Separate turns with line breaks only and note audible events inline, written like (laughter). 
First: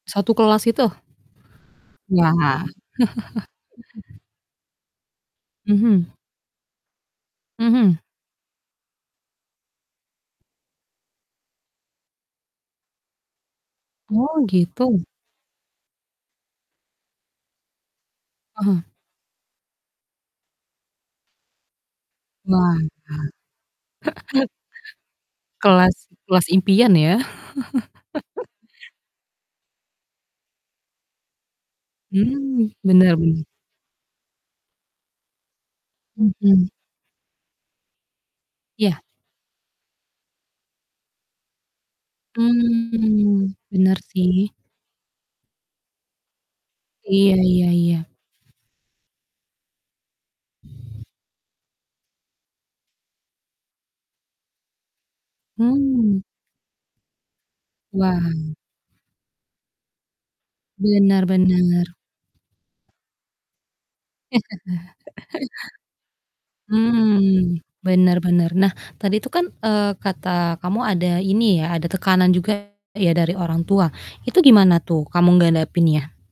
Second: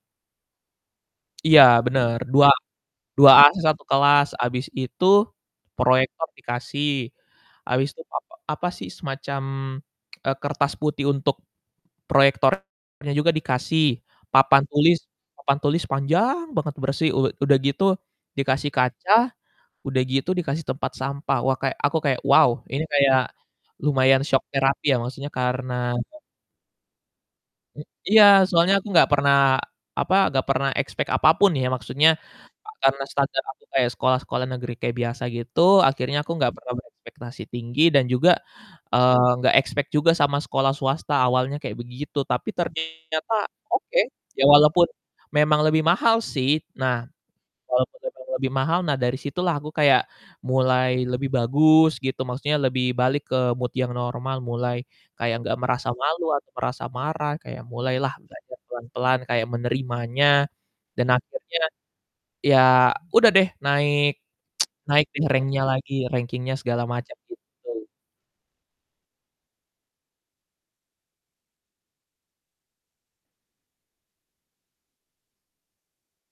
Satu kelas itu?
Iya bener
Wah.
dua duaan sa satu
(chuckles)
kelas, habis itu
Mhm.
proyektor dikasih. Habis
Mhm.
itu papa apa sih semacam, eee, kertas putih untuk proyektornya juga dikasih
Oh
papan tulis
gitu.
papan tulis panjang banget bersih. U udah gitu dikasih
Heeh.
kaca, udah gitu dikasih tempat sampah, wah kayak aku kayak wow
Wah
ini kayak lumayan
Kak.
shock
(chuckles)
therapy ya, maksudnya karena
Kelas kelas impian ya?
Hmm, iya
(chuckles)
soalnya aku nggak pernah apa, nggak pernah expect apapun ya, maksudnya a
Mhm,
karena
bener
standar
bener.
aku kayak sekolah-sekolah negeri kayak biasa gitu, akhirnya aku nggak
Mhm.
pernah berekspektasi tinggi dan juga,
Ya.
eee, nggak expect juga sama sekolah swasta awalnya kayak begitu, tapi ternyata
Hmm bener
oke, ya
sih.
walaupun memang lebih mahal sih. Nah
Iya iya
walaupun
iya.
memang lebih mahal, nah dari situlah aku kayak mulai lebih bagus gitu, maksudnya lebih balik ke mood yang normal, mulai kayak nggak merasa
Hmm.
malu atau merasa marah kayak mulailah
Wah.
belajar pelan-pelan kayak menerimanya dan
Bener
akhirnya
bener.
ya udah deh naik, (tsk) naik deh rank-nya lagi,
(laughs)
ranking-nya segala macam
Mmm,
gitu.
bener bener, nah tadi tuh kan, eee, kata kamu ada ini ya, ada tekanan juga ya, dari orang tua itu gimana tuh kamu ngadepinnya.